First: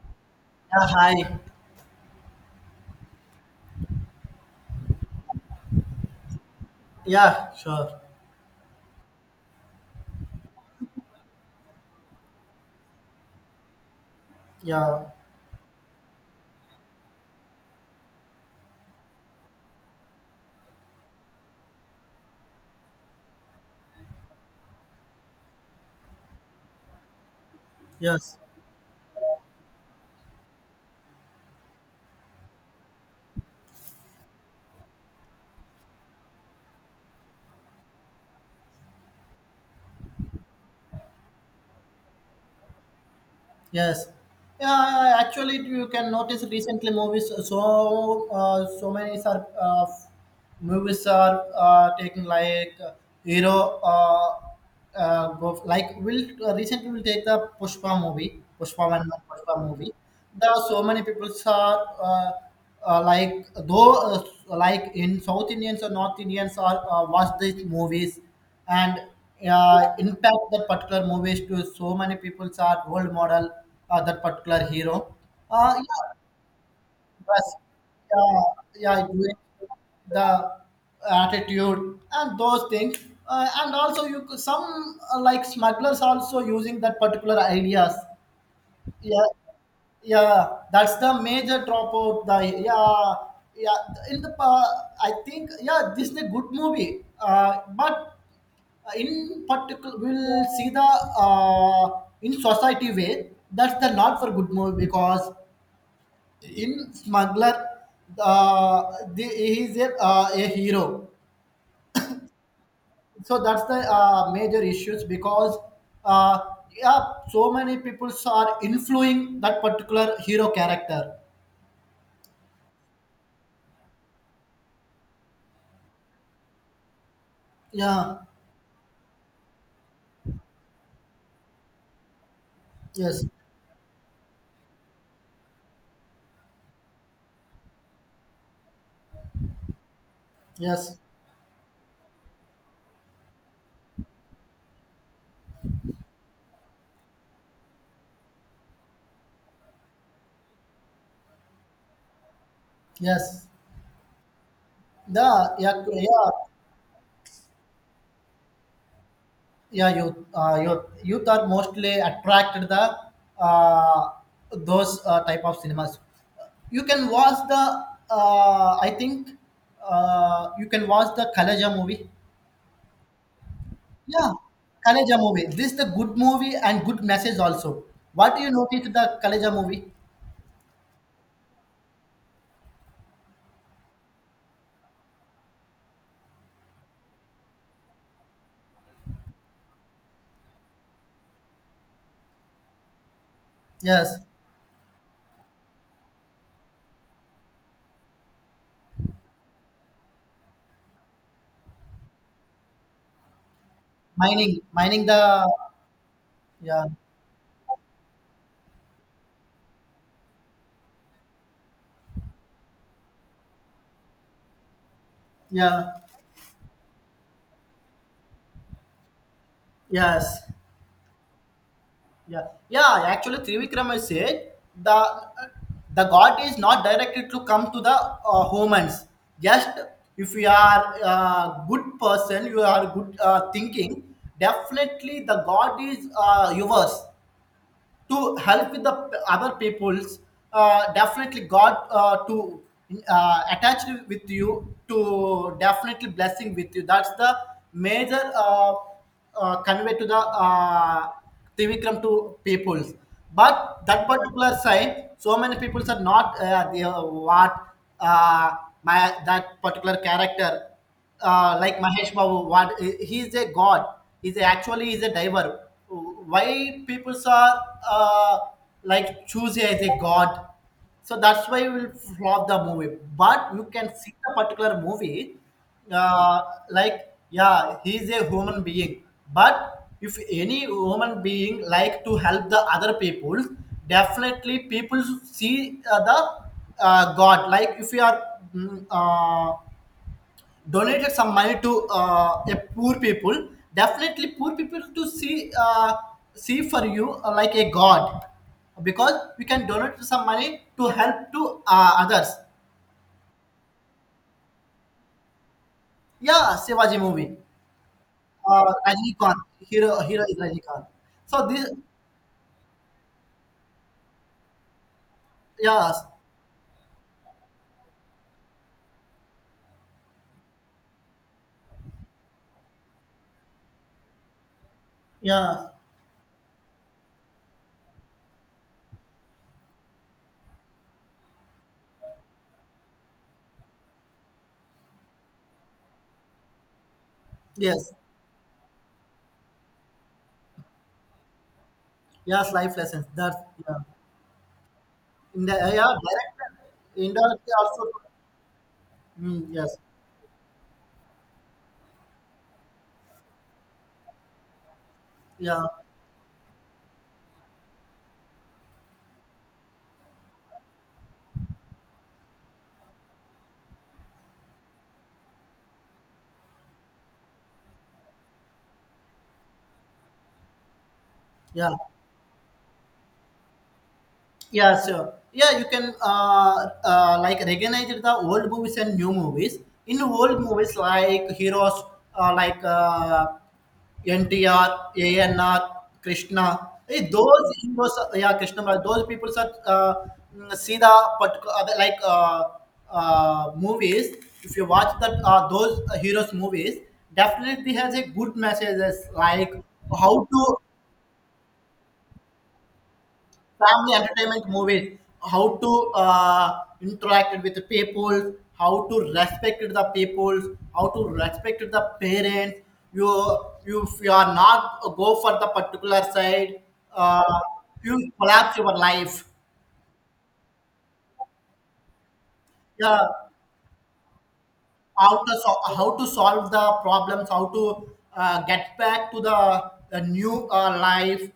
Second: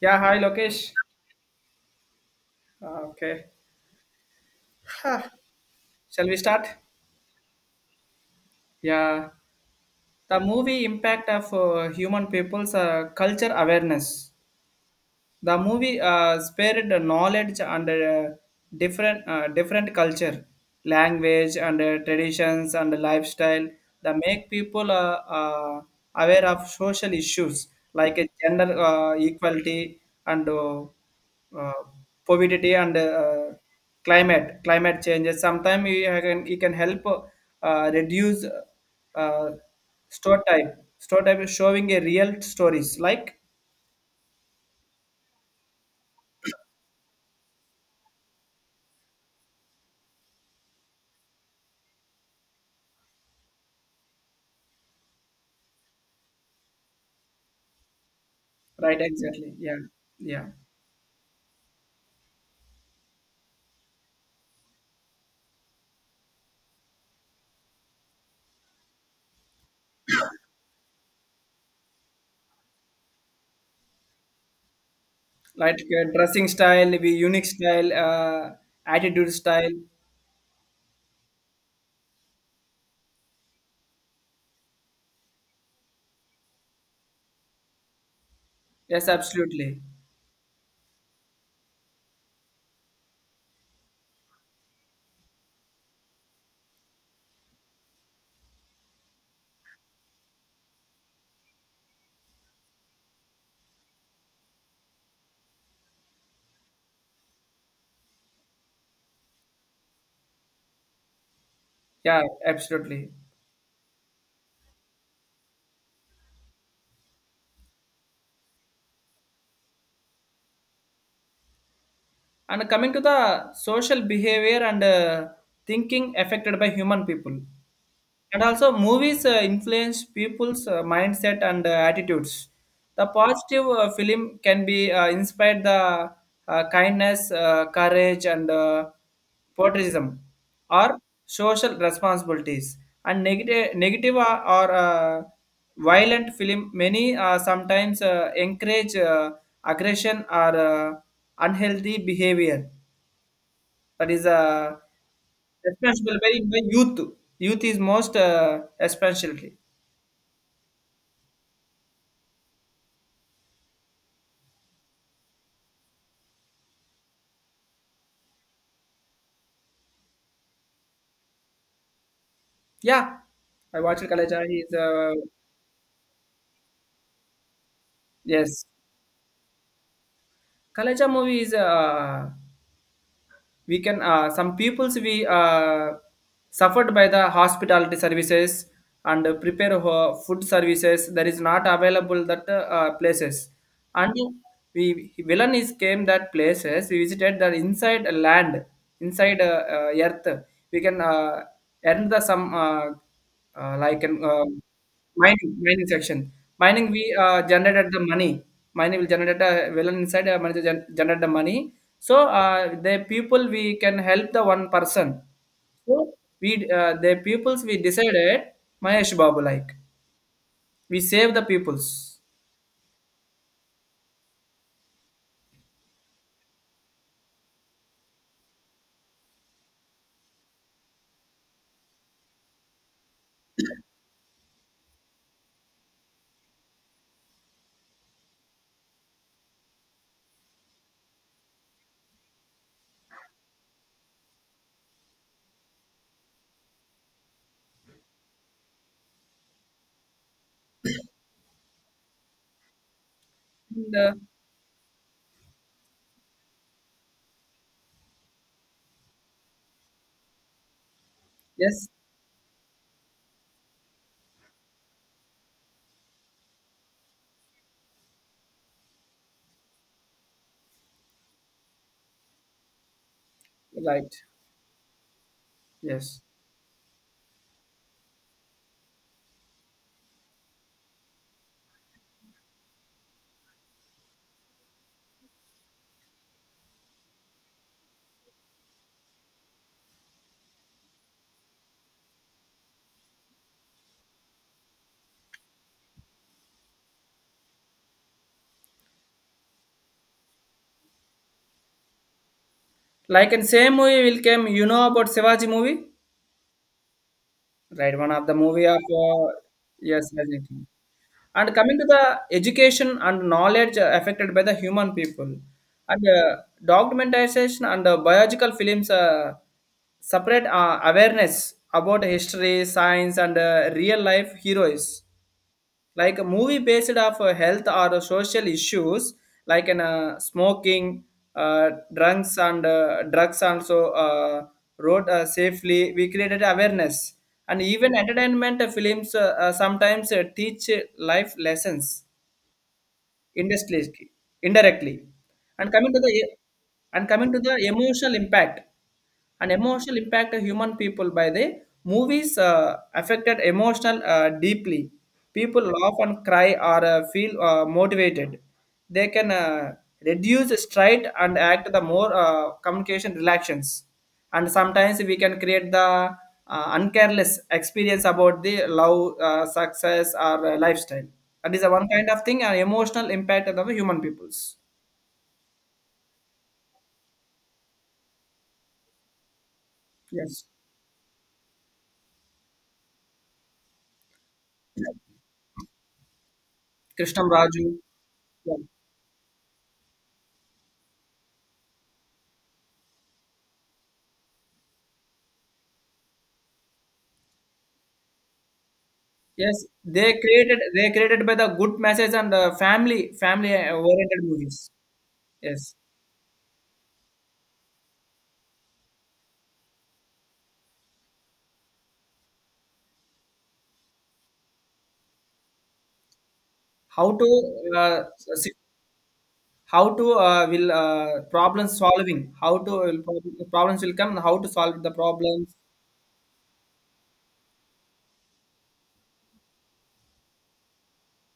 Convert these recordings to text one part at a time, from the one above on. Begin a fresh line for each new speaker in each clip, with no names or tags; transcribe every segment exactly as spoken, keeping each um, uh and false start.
Yeah, hi
Yeah,
Lokesh.
hi.
Uh, okay, shall we start?
Yeah, sure.
Yeah, the movie impact of uh, human people's uh, culture awareness.
Yeah,
The movie uh, spared the knowledge and uh, different uh, different culture, language and uh, traditions and lifestyle that make people uh, uh, aware of social issues like uh,
yes,
gender uh, equality and uh, uh, poverty and uh, climate climate changes. Sometimes you can you can help uh, reduce uh, stereotype stereotype is showing a real stories like
yes. Yeah, actually, you can notice recently movies. So, uh, so many are uh, movies are uh, taking like uh, hero. Uh, uh, go like will uh, recently will take the Pushpa movie, Pushpa
right,
one, and
exactly.
Pushpa
Yeah,
movie.
yeah.
There are so many people are uh, uh, like though uh, like in South Indians or North Indians are uh, watch these movies and uh, impact that particular movies to so many people's are role model uh, that particular hero. Uh,
Like uh,
yeah,
dressing style, maybe unique
yes,
style,
yeah,
uh,
yeah,
attitude
doing
style.
the attitude and those things. Uh, and also, you could- some uh, like smugglers also using that particular ideas.
Yes,
Yeah,
absolutely.
yeah, that's the major drop of the, yeah, yeah, in the, uh, I think, yeah, this is a good movie. Uh, but uh, in particular we'll see the, uh, in society way, that's the not for good movie because in smuggler, uh, the, he is a, uh, a hero,
Yeah, absolutely.
so that's the uh, major issues because, uh, yeah, so many people are influencing that particular hero character.
And coming to the social behavior and uh, thinking affected by human people.
Yeah,
And also, movies uh, influence people's uh, mindset and uh, attitudes. The
yes,
positive uh, film can be uh, inspired the uh, kindness, uh, courage, and uh, patriotism,
yes,
or social responsibilities. And negative, negative or, or uh, violent film many uh, sometimes uh, encourage uh, aggression or uh, unhealthy behavior.
yes,
That is a
the, yeah,
especially
yeah,
by, by youth. Youth is most uh, especially.
yeah. Youth uh, youth, youth are mostly attracted the, uh, those uh, type of cinemas. You can watch the, uh, I think, uh, you can watch the kalaja movie.
Yeah, I watched
Yeah,
Kalaja. He's uh,
kalaja movie, this is the good movie and good message also. What do you
yes,
notice the kalaja movie?
Kalaja movie is uh, we can uh, some peoples we uh, suffered by the hospitality services and prepare ho- food services that is not available that uh, uh, places and
Yes.
we villain is came that places we visited that inside a land inside uh, uh, earth we can uh, earn the some uh, uh, like an uh,
Mining mining the.
mining mining section.
Yeah,
Mining, we uh, generated the money. Mining will generate a villain inside, uh, manager gen- generate the money. So uh, the people, we can help the one person.
yeah.
So we, uh, the peoples, we decided Mahesh Babu like.
Yes.
We save the peoples.
Yeah, yeah. Actually, Trivikrama said the the God is not directed to come to the uh, humans. Just if you are a good person, you are good uh, thinking. Definitely, the God is uh, yours to help with the p- other people's. Uh, definitely god uh, to uh, attach with you to definitely blessing with you, that's the major, uh, uh, convey to the, uh, Trivikram to peoples, but
And,
that
uh,
particular sign so many peoples are not, uh, they are what, uh, my that particular character, uh, like
yes,
Mahesh Babu, what he he is a god. He's a, actually he's a diver, why people are uh, like choosy as a god, so that's why we'll flop the movie but you can see
right.
the particular movie,
Yes.
uh, like, yeah, he's a human being but if any human being like to help the other people, definitely people see uh, the uh, god like. If you are, mm, uh, donated some money to uh, a poor people, definitely poor people to see, uh, see for you uh, like a god, because we can donate some money to help to uh, others.
Like in same movie will came, you know about Shivaji movie?
Yeah, shivaji movie.
Right, one of the
uh,
movie of uh,
Rajnikant, hero
yes,
hero is
Resident Evil.
rajnikant, so
And
this.
coming to the education and knowledge uh, affected by the human people,
Yeah.
and uh, documentation and uh, biological films uh, separate uh, awareness about history, science, and uh, real life heroes
Yeah.
like a movie based off uh, health or uh, social issues like in uh, smoking uh, drugs and uh, drugs also uh, wrote uh, safely we created awareness and
Yes.
even entertainment uh, films uh, uh, sometimes uh, teach uh, life lessons
Yes, life lessons that, yeah,
indirectly, indirectly.
in the,
And
yeah,
coming to the e-
director,
and coming to
indirectly
the
also.
emotional impact, an
Mm, yes.
emotional impact of human people by the movies uh, affected emotional uh, deeply.
Yeah,
People laugh and cry or uh, feel uh, motivated. They can uh, reduce stress and act the more uh, communication relations and sometimes we can create the uh, uncareless experience about the love uh, success or uh, lifestyle that is a
yeah.
one kind of thing an emotional impact of the human peoples
Yeah, sure. Yeah, you can uh, uh, like recognize the old movies and new movies. In old
yes
movies like heroes, uh, like uh, N T R, A N R, Krishna, eh,
Krishnam
those
Raju
heroes,
yeah.
yeah, Krishna, but those people are, uh, mm, see the particular, uh, like, uh, uh, movies. If you watch that, uh, those heroes movies, definitely has a good messages like
Yes they
how to
created they created by the good message and uh, family family uh,
family
oriented
entertainment
movies
movies, how
yes
to uh, interact with the people, how to respect the people, how to respect the parents. You you if you are not uh, go for the particular side,
how to
uh, you
uh, s-
collapse your life.
how to uh, will uh, problem solving how to will
Yeah,
prob- problems will come and how to solve the
how to
problems
so- how to solve the problems, how to uh, get back to the, the, new uh, life,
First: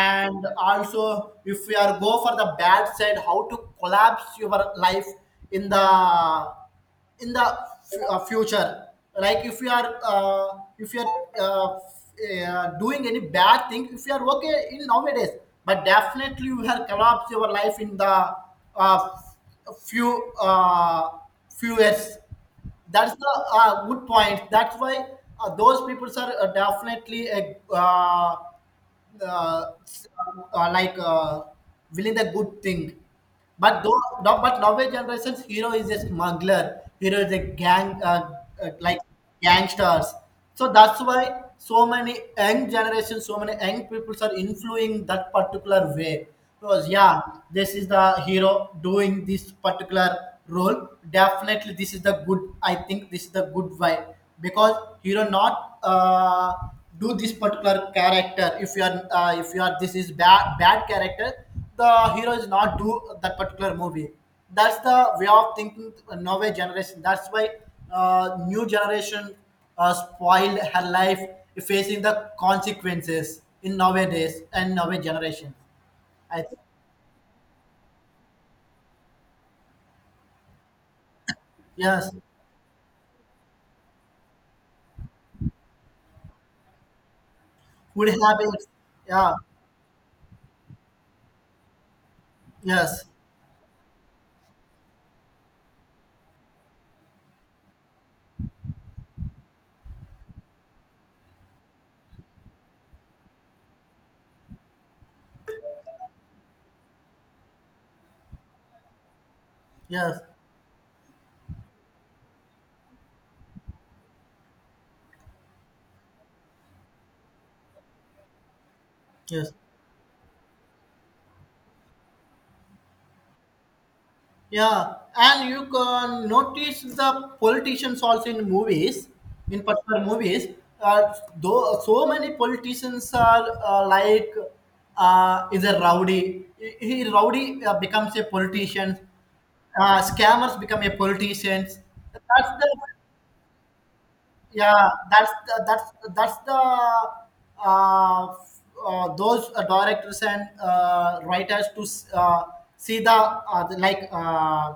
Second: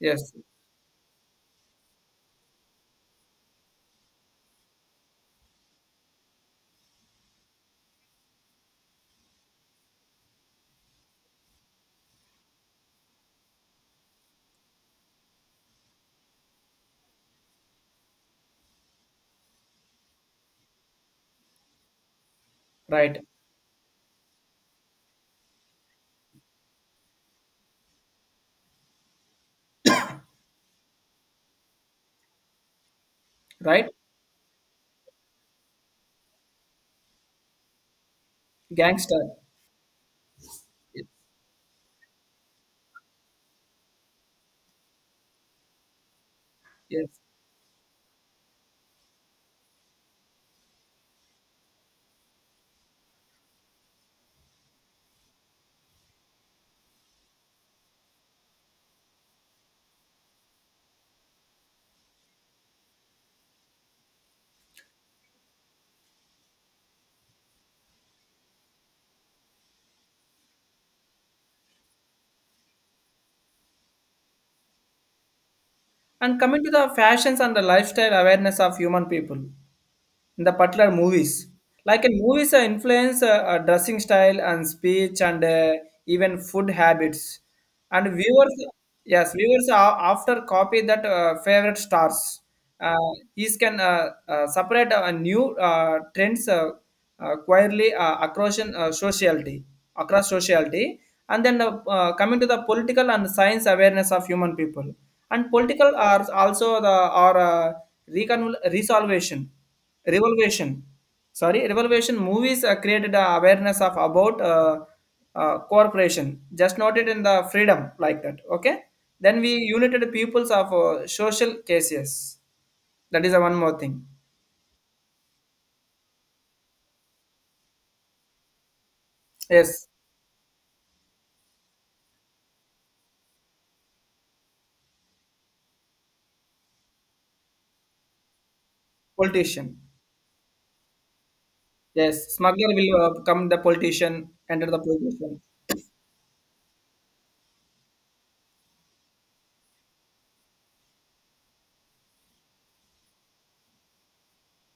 yes
also if we are go for the bad side, how to collapse your life in the, in the f- uh, future. Like if you are, uh, if you are uh, f- uh, doing any bad thing, if you are okay in nowadays, but definitely you have collapsed your life in the, uh, few uh, few years. That's
right
the uh, good point, that's why uh, those people are, uh, definitely a, uh, uh, uh, like, uh, willing the good thing. But
right
though, no- but nowadays generations hero is a smuggler, hero is a gang uh, uh, like
gangster.
gangsters. So that's
Yes.
why so many young generations, so many young peoples are influencing that particular way. Because,
Yes.
yeah, this is the hero doing this particular role. Definitely, this is the good. I think this is the good way because hero not. Uh, do this particular character. If you are, uh, if you are, this is bad bad character, the hero is not do that particular movie, that's the way of thinking nowadays generation, that's why uh, new generation uh, spoiled her life, facing the consequences in nowadays and nowadays generation.
And
I think.
coming to the fashions and the lifestyle awareness of human people. In the particular movies. Like
Yes.
in movies, uh, influence uh, uh, dressing style and speech and uh, even food habits.
Would
And
have
viewers,
it.
yes,
Yeah.
viewers are after copy that uh, favorite stars.
Yes,
Uh, these can uh, uh, separate uh, new uh, trends uh, uh, quietly uh, across uh, sociality, across sociality, and then uh, uh, coming to the political and science awareness of human people, and political are also the are uh, recon- resolution
yes,
revolution sorry revolution movies uh, created uh, awareness of about uh, uh, corporation just not it in the freedom like that okay then
yes.
we united peoples of uh, social cases that is uh, one more thing
Yeah, and you can notice the politicians also in movies, in
yes
particular movies. Uh, though so many politicians are uh, like, uh, is a rowdy. He he rowdy uh, becomes a politician.
politician
Uh, scammers become a politicians.
yes
That's the,
smuggler will uh, come the politician enter the
yeah, that's
politician
the, that's that's the, uh, uh, those uh, directors and uh, writers to s- uh, see the, uh, the like uh,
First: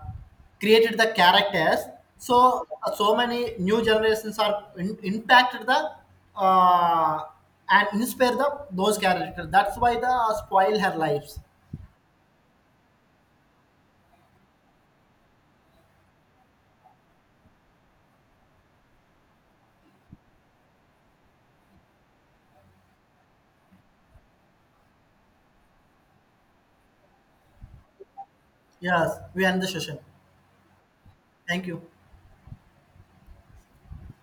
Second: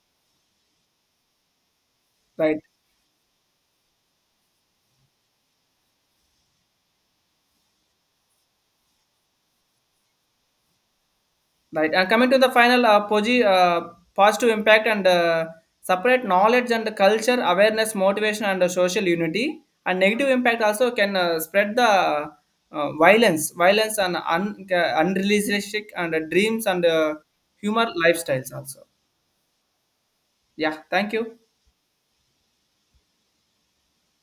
created the characters.
right.
So, uh, so many new generations are in, impacted the, uh, and inspire the those characters. That's why the uh, spoil her lives.
Right. And coming to the final, uh, Poji, uh, positive impact and uh, separate knowledge and culture, awareness, motivation, and uh, social unity. And negative impact also can uh, spread the uh, violence, violence and un- uh, unrealistic and uh, dreams and uh, humor lifestyles also.
Yes, we end the session.
Yeah. Thank you.
Thank you.